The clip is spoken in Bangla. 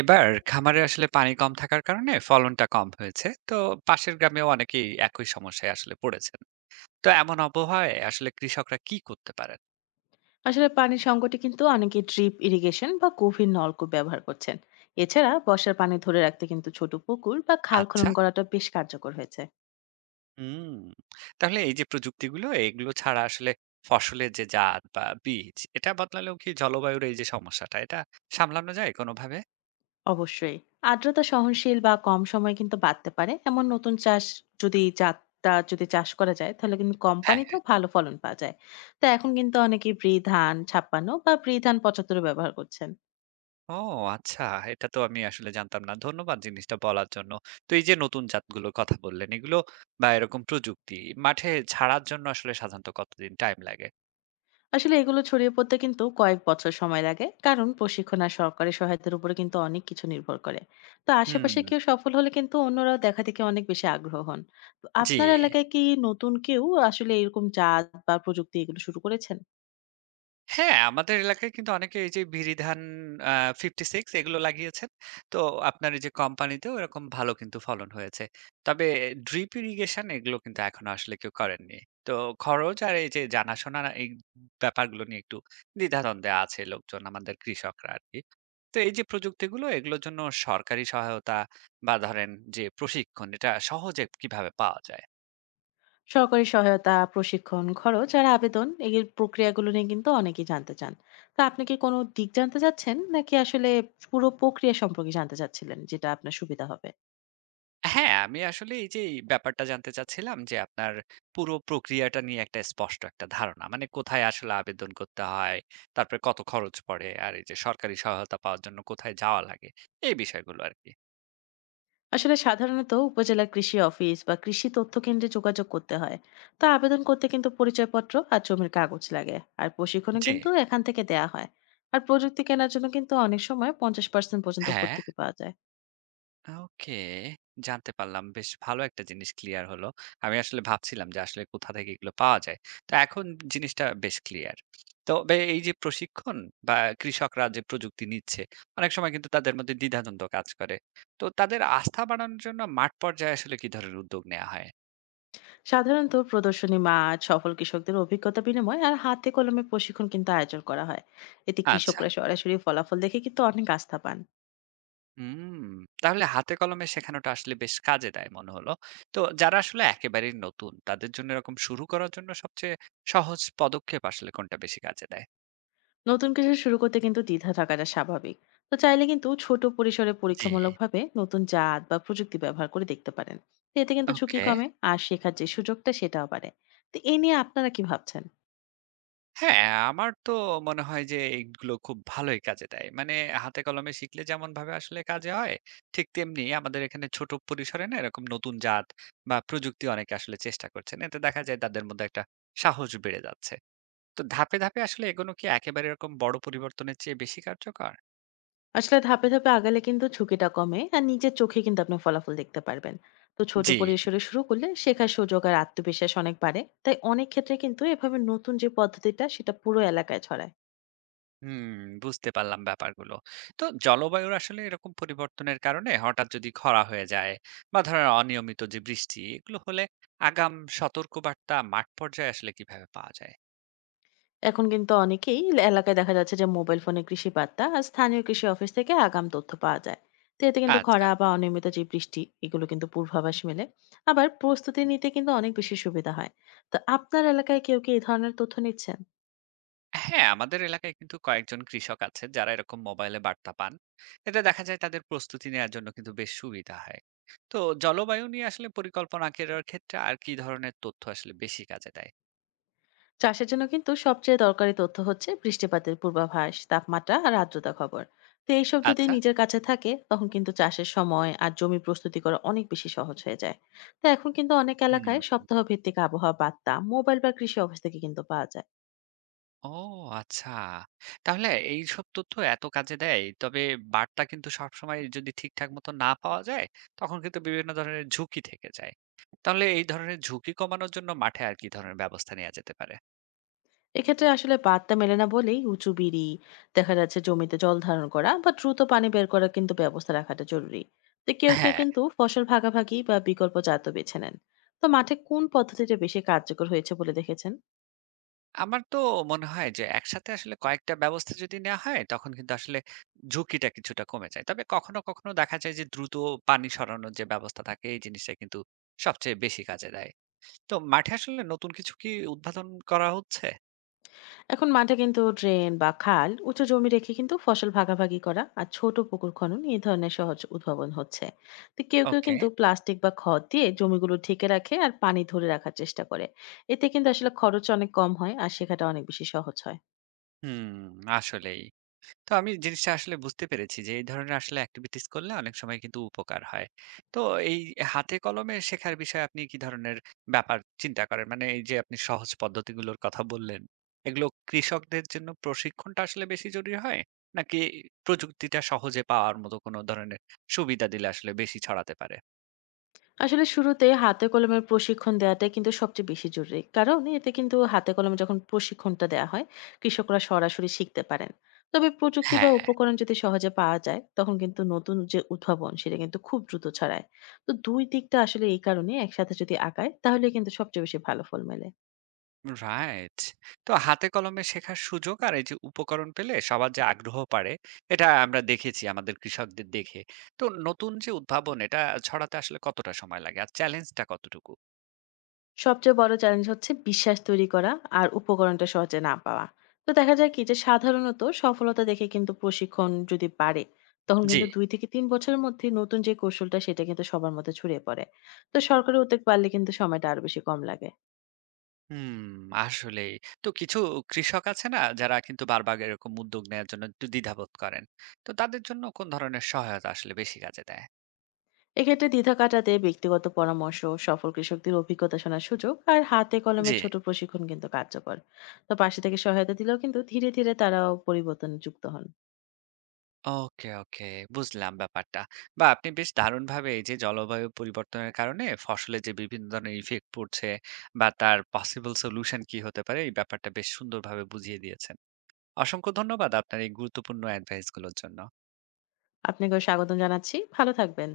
এবার খামারে আসলে পানি কম থাকার কারণে ফলনটা কম হয়েছে। তো পাশের গ্রামেও অনেকেই একই সমস্যায় আসলে পড়েছেন। তো এমন আবহাওয়ায় আসলে কৃষকরা কি করতে পারেন? আসলে পানির সংকটে কিন্তু অনেকে ড্রিপ ইরিগেশন বা গভীর নলকূপ ব্যবহার করছেন। এছাড়া বর্ষার পানি ধরে রাখতে কিন্তু ছোট পুকুর বা খাল আচ্ছা। খনন করাটা বেশ কার্যকর হয়েছে। হুম। তাহলে এই যে প্রযুক্তিগুলো, এগুলো ছাড়া আসলে ফসলের যে জাত বা বীজ, এটা বদলালেও কি জলবায়ুর এই যে সমস্যাটা, এটা সামলানো যায় কোনোভাবে? অবশ্যই, আর্দ্রতা সহনশীল বা কম সময়ে কিন্তু বাড়তে পারে এমন নতুন চাষ যদি জাতটা চাষ করা যায় তাহলে কিন্তু হ্যাঁ। কোম্পানিতেও ভালো ফলন পাওয়া যায়। তো এখন কিন্তু অনেকে ব্রি ধান 56 বা ব্রি ধান 75 ব্যবহার করছেন। ও আচ্ছা। এটা তো আমি আসলে জানতাম না। ধন্যবাদ জিনিসটা বলার জন্য। তো এই যে নতুন জাতগুলোর কথা বললেন, এগুলো বা এরকম প্রযুক্তি মাঠে ছাড়ার জন্য আসলে সাধারণত কতদিন টাইম লাগে? আসলে এগুলো ছড়িয়ে পড়তে কিন্তু কয়েক বছর সময় লাগে, কারণ প্রশিক্ষণ আর সরকারি সহায়তার উপরে কিন্তু অনেক কিছু নির্ভর করে। তো আশেপাশে হুম। কেউ সফল হলে কিন্তু অন্যরাও দেখা দেখে অনেক বেশি আগ্রহ হন। তো জি। আপনার এলাকায় কি নতুন কেউ আসলে এরকম জাত বা প্রযুক্তি এগুলো শুরু করেছেন? হ্যাঁ, আমাদের এলাকায় কিন্তু অনেকে এই যে বিরিধান আ 56 এগুলো লাগিয়েছেন। তো আপনার এই যে কোম্পানিতেও এরকম ভালো কিন্তু ফলন হয়েছে। তবে ড্রিপ ইরিগেশন এগুলো কিন্তু এখনো আসলে কেউ করেননি। তো খরচ আর এই যে জানাশোনা, এই ব্যাপারগুলো নিয়ে একটু দ্বিধাদ্বন্দ্বে আছে লোকজন, আমাদের কৃষকরা আরকি। তো এই যে প্রযুক্তিগুলো, এগুলোর জন্য সরকারি সহায়তা বা ধরেন যে প্রশিক্ষণ, এটা সহজে কিভাবে পাওয়া যায়? সরকারি সহায়তা, প্রশিক্ষণ, খরচ আর আবেদন এই প্রক্রিয়াগুলো নিয়ে কিন্তু অনেকেই জানতে চান। তা আপনি কি কোনো দিক জানতে চাচ্ছেন নাকি আসলে পুরো প্রক্রিয়া সম্পর্কে জানতে চাচ্ছিলেন, যেটা আপনার সুবিধা হবে? হ্যাঁ, আমি আসলে এই যে এই ব্যাপারটা জানতে চাচ্ছিলাম যে আপনার পুরো প্রক্রিয়াটা নিয়ে একটা স্পষ্ট একটা ধারণা। মানে কোথায় আসলে আবেদন করতে হয়, তারপরে কত খরচ পড়ে, আর এই যে সরকারি সহায়তা পাওয়ার জন্য কোথায় যাওয়া লাগে, এই বিষয়গুলো আরকি। আসলে সাধারণত উপজেলা কৃষি অফিস বা কৃষি তথ্য কেন্দ্রে যোগাযোগ করতে হয়। তা আবেদন করতে কিন্তু পরিচয়পত্র আর জমির কাগজ লাগে। আর প্রশিক্ষণও জি, কিন্তু এখান থেকে দেয়া হয়। আর প্রযুক্তি কেনার জন্য কিন্তু অনেক সময় 50% পর্যন্ত হ্যাঁ। ভর্তুকি পাওয়া যায়। ওকে, জানতে পারলাম। বেশ ভালো একটা জিনিস ক্লিয়ার হলো। আমি আসলে ভাবছিলাম যে আসলে কোথা থেকে এগুলো পাওয়া যায়। তো এখন জিনিসটা বেশ ক্লিয়ার। তবে এই যে প্রশিক্ষণ বা কৃষকরা যে প্রযুক্তি নিচ্ছে, অনেক সময় কিন্তু তাদের মধ্যে দ্বিধাদ্বন্দ্ব কাজ করে। তো তাদের আস্থা বাড়ানোর জন্য মাঠ পর্যায়ে আসলে কি ধরনের উদ্যোগ নেওয়া হয়? সাধারণত প্রদর্শনী মাঠ, সফল কৃষকদের অভিজ্ঞতা বিনিময় আর হাতে কলমে প্রশিক্ষণ কিন্তু আয়োজন করা হয়। এতে আচ্ছা। কৃষকরা সরাসরি ফলাফল দেখে কিন্তু অনেক আস্থা পান। হুম, তাহলে হাতে কলমে শেখানোটা আসলে বেশ কাজে দেয় মনে হলো। তো যারা আসলে একেবারেই নতুন, তাদের জন্য এরকম শুরু করার জন্য সবচেয়ে সহজ পদক্ষেপ আসলে কোনটা বেশি কাজে দেয়? নতুন কিছু শুরু করতে কিন্তু দ্বিধা থাকাটা স্বাভাবিক। তো চাইলে কিন্তু ছোট পরিসরে জি, পরীক্ষামূলকভাবে নতুন জাত বা প্রযুক্তি ব্যবহার করে দেখতে পারেন। তো এতে কিন্তু ঝুঁকি ওকে। কমে আর শেখার যে সুযোগটা সেটাও বাড়ে। তো এ নিয়ে আপনারা কি ভাবছেন? হ্যাঁ, আমার তো মনে হয় যে এইগুলো খুব ভালোই কাজে দেয়। মানে হাতে কলমে শিখলে যেমনভাবে আসলে কাজে হয়, ঠিক তেমনি আমাদের এখানে ছোট পরিসরে না এরকম নতুন জাত বা প্রযুক্তি অনেকে আসলে চেষ্টা করছেন। এতে দেখা যায় তাদের মধ্যে একটা সাহস বেড়ে যাচ্ছে। তো ধাপে ধাপে আসলে এগোনো কি একেবারে এরকম বড় পরিবর্তনের চেয়ে বেশি কার্যকর? আসলে ধাপে ধাপে আগালে কিন্তু ঝুঁকিটা কমে আর নিজের চোখে কিন্তু আপনি ফলাফল দেখতে পারবেন। তো ছোট জি। পরিসরে শুরু করলে শেখার সুযোগ আর আত্মবিশ্বাস অনেক বাড়ে, তাই অনেক ক্ষেত্রে কিন্তু এভাবে নতুন যে পদ্ধতিটা সেটা পুরো এলাকায় ছড়ায়। হুম, বুঝতে পারলাম ব্যাপারগুলো। তো জলবায়ুর আসলে এরকম পরিবর্তনের কারণে হঠাৎ যদি খরা হয়ে যায় বা ধরেন অনিয়মিত যে বৃষ্টি, এগুলো হলে আগাম সতর্কবার্তা মাঠ পর্যায়ে আসলে কিভাবে পাওয়া যায়? এখন কিন্তু অনেকেই এলাকায় দেখা যাচ্ছে যে মোবাইল ফোনে কৃষি বার্তা আর স্থানীয় কৃষি অফিস থেকে আগাম তথ্য পাওয়া যায়। তো এতে কিন্তু আচ্ছা। খরা বা অনিয়মিত যে বৃষ্টি এগুলো কিন্তু পূর্বাভাস মেলে। আবার প্রস্তুতি নিতে কিন্তু অনেক বেশি সুবিধা হয়। তো আপনার এলাকায় কেউ কি এই ধরনের তথ্য নিচ্ছেন? হ্যাঁ, আমাদের এলাকায় কিন্তু কয়েকজন কৃষক আছে যারা এরকম মোবাইলে বার্তা পান। এতে দেখা যায় তাদের প্রস্তুতি নেয়ার জন্য কিন্তু বেশ সুবিধা হয়। তো জলবায়ু নিয়ে আসলে পরিকল্পনা করার ক্ষেত্রে আর কি ধরনের তথ্য আসলে বেশি কাজে দেয়? চাষের জন্য কিন্তু সবচেয়ে দরকারি তথ্য হচ্ছে বৃষ্টিপাতের পূর্বাভাস, তাপমাত্রা আর আর্দ্রতা খবর। তো এইসব যদি আচ্ছা। নিজের কাছে থাকে তখন কিন্তু চাষের সময় আর জমি প্রস্তুতি করা অনেক বেশি সহজ হয়ে যায়। তো এখন কিন্তু অনেক হুম। এলাকায় সপ্তাহ ভিত্তিক আবহাওয়া বার্তা মোবাইল বা কৃষি অফিস থেকে কিন্তু পাওয়া যায়। ও আচ্ছা। তাহলে এইসব তথ্য এত কাজে দেয়। তবে বার্তা কিন্তু সবসময় যদি ঠিকঠাক মতো না পাওয়া যায়, তখন কিন্তু বিভিন্ন ধরনের ঝুঁকি থেকে যায়। তাহলে এই ধরনের ঝুঁকি কমানোর জন্য মাঠে আর কি ধরনের ব্যবস্থা নেওয়া যেতে পারে? এক্ষেত্রে আসলে বার্তা মেলে না বলেই উঁচু বিড়ি দেখা যাচ্ছে, জমিতে জল ধারণ করা বা দ্রুত পানি বের করার কিন্তু ব্যবস্থা রাখাটা জরুরি। তো কেউ কেউ হ্যাঁ, কিন্তু ফসল ভাগাভাগি বা বিকল্প জাতও বেছে নেন। তো মাঠে কোন পদ্ধতিটা বেশি কার্যকর হয়েছে বলে দেখেছেন? আমার তো মনে হয় যে একসাথে আসলে কয়েকটা ব্যবস্থা যদি নেওয়া হয়, তখন কিন্তু আসলে ঝুঁকিটা কিছুটা কমে যায়। তবে কখনো কখনো দেখা যায় যে দ্রুত পানি সরানোর যে ব্যবস্থা থাকে, এই জিনিসটা কিন্তু সবচেয়ে বেশি কাজে দেয়। তো মাঠে আসলে নতুন কিছু কি উদ্ভাবন করা হচ্ছে? এখন মাঠে কিন্তু ড্রেন বা খাল, উঁচু জমি রেখে কিন্তু ফসল ভাগাভাগি করা আর ছোট পুকুর খনন এই ধরনের সহজ উদ্ভাবন হচ্ছে। তো কেউ কেউ ওকে। কিন্তু প্লাস্টিক বা খড় দিয়ে জমিগুলো ঢেকে রাখে আর পানি ধরে রাখার চেষ্টা করে। এতে কিন্তু আসলে খরচ অনেক কম হয় আর শেখাটা অনেক বেশি সহজ হয়। হুম, আসলেই। তো আমি জিনিসটা আসলে বুঝতে পেরেছি যে, এই ধরনের আসলে এক্টিভিটিস করলে অনেক সময় কিন্তু উপকার হয়। তো এই হাতে কলমে শেখার বিষয়ে আপনি কি ধরনের ব্যাপার চিন্তা করেন? মানে এই যে আপনি সহজ পদ্ধতিগুলোর কথা বললেন, এগুলো কৃষকদের জন্য প্রশিক্ষণটা আসলে বেশি জরুরি হয়? নাকি প্রযুক্তিটা সহজে পাওয়ার মতো কোনো ধরনের সুবিধা দিলে আসলে বেশি ছড়াতে পারে? আসলে শুরুতে হাতে কলমে প্রশিক্ষণ দেওয়াটাই কিন্তু সবচেয়ে বেশি জরুরি, কারণ এতে কিন্তু হাতে কলমে যখন প্রশিক্ষণটা দেওয়া হয় কৃষকরা সরাসরি শিখতে পারেন। তবে প্রযুক্তি বা উপকরণ যদি সহজে পাওয়া যায় তখন কিন্তু নতুন যে উদ্ভাবন সেটা কিন্তু খুব দ্রুত ছড়ায়। তো দুই দিকটা আসলে এই কারণে একসাথে যদি আগায় তাহলে কিন্তু সবচেয়ে বেশি ভালো ফল মেলে। রাইট। তো হাতে কলমে শেখার সুযোগ আর এই যে উপকরণ পেলে সবার যে আগ্রহ বাড়ে, এটা আমরা দেখেছি আমাদের কৃষকদের দেখে। তো নতুন যে উদ্ভাবন, এটা ছড়াতে আসলে কতটা সময় লাগে? আর চ্যালেঞ্জটা কতটুকু? সবচেয়ে বড় চ্যালেঞ্জ হচ্ছে বিশ্বাস তৈরি করা আর উপকরণটা সহজে না পাওয়া। তো দেখা যায় কি যে সাধারণত সফলতা দেখে কিন্তু প্রশিক্ষণ যদি বাড়ে তখন জি। কিন্তু 2-3 বছরের মধ্যে নতুন যে কৌশলটা সেটা কিন্তু সবার মধ্যে ছড়িয়ে পড়ে। তো সরকারি উদ্যোগ বাড়লে কিন্তু সময়টা আরো বেশি কম লাগে। হুম, আসলেই। তো কিছু কৃষক আছে না যারা কিন্তু বারবার এরকম উদ্যোগ নেয়ার জন্য একটু দ্বিধাবোধ করেন। তো তাদের জন্য কোন ধরনের সহায়তা আসলে বেশি কাজে দেয়? এক্ষেত্রে দ্বিধা কাটাতে ব্যক্তিগত পরামর্শ, সফল কৃষকদের অভিজ্ঞতা শোনার সুযোগ আর হাতে কলমে জি। ছোট প্রশিক্ষণ কিন্তু কার্যকর। তো পাশে থেকে সহায়তা দিলেও কিন্তু ধীরে ধীরে তারাও পরিবর্তন যুক্ত হন। ওকে, ওকে। বুঝলাম ব্যাপারটা। বা আপনি বেশ দারুণভাবে এই যে জলবায়ু পরিবর্তনের কারণে ফসলে যে বিভিন্ন ধরনের ইফেক্ট পড়ছে বা তার পসিবল সলিউশন কি হতে পারে, এই ব্যাপারটা বেশ সুন্দরভাবে বুঝিয়ে দিয়েছেন। অসংখ্য ধন্যবাদ আপনার এই গুরুত্বপূর্ণ এডভাইস গুলোর জন্য। আপনাকেও স্বাগতম জানাচ্ছি। ভালো থাকবেন।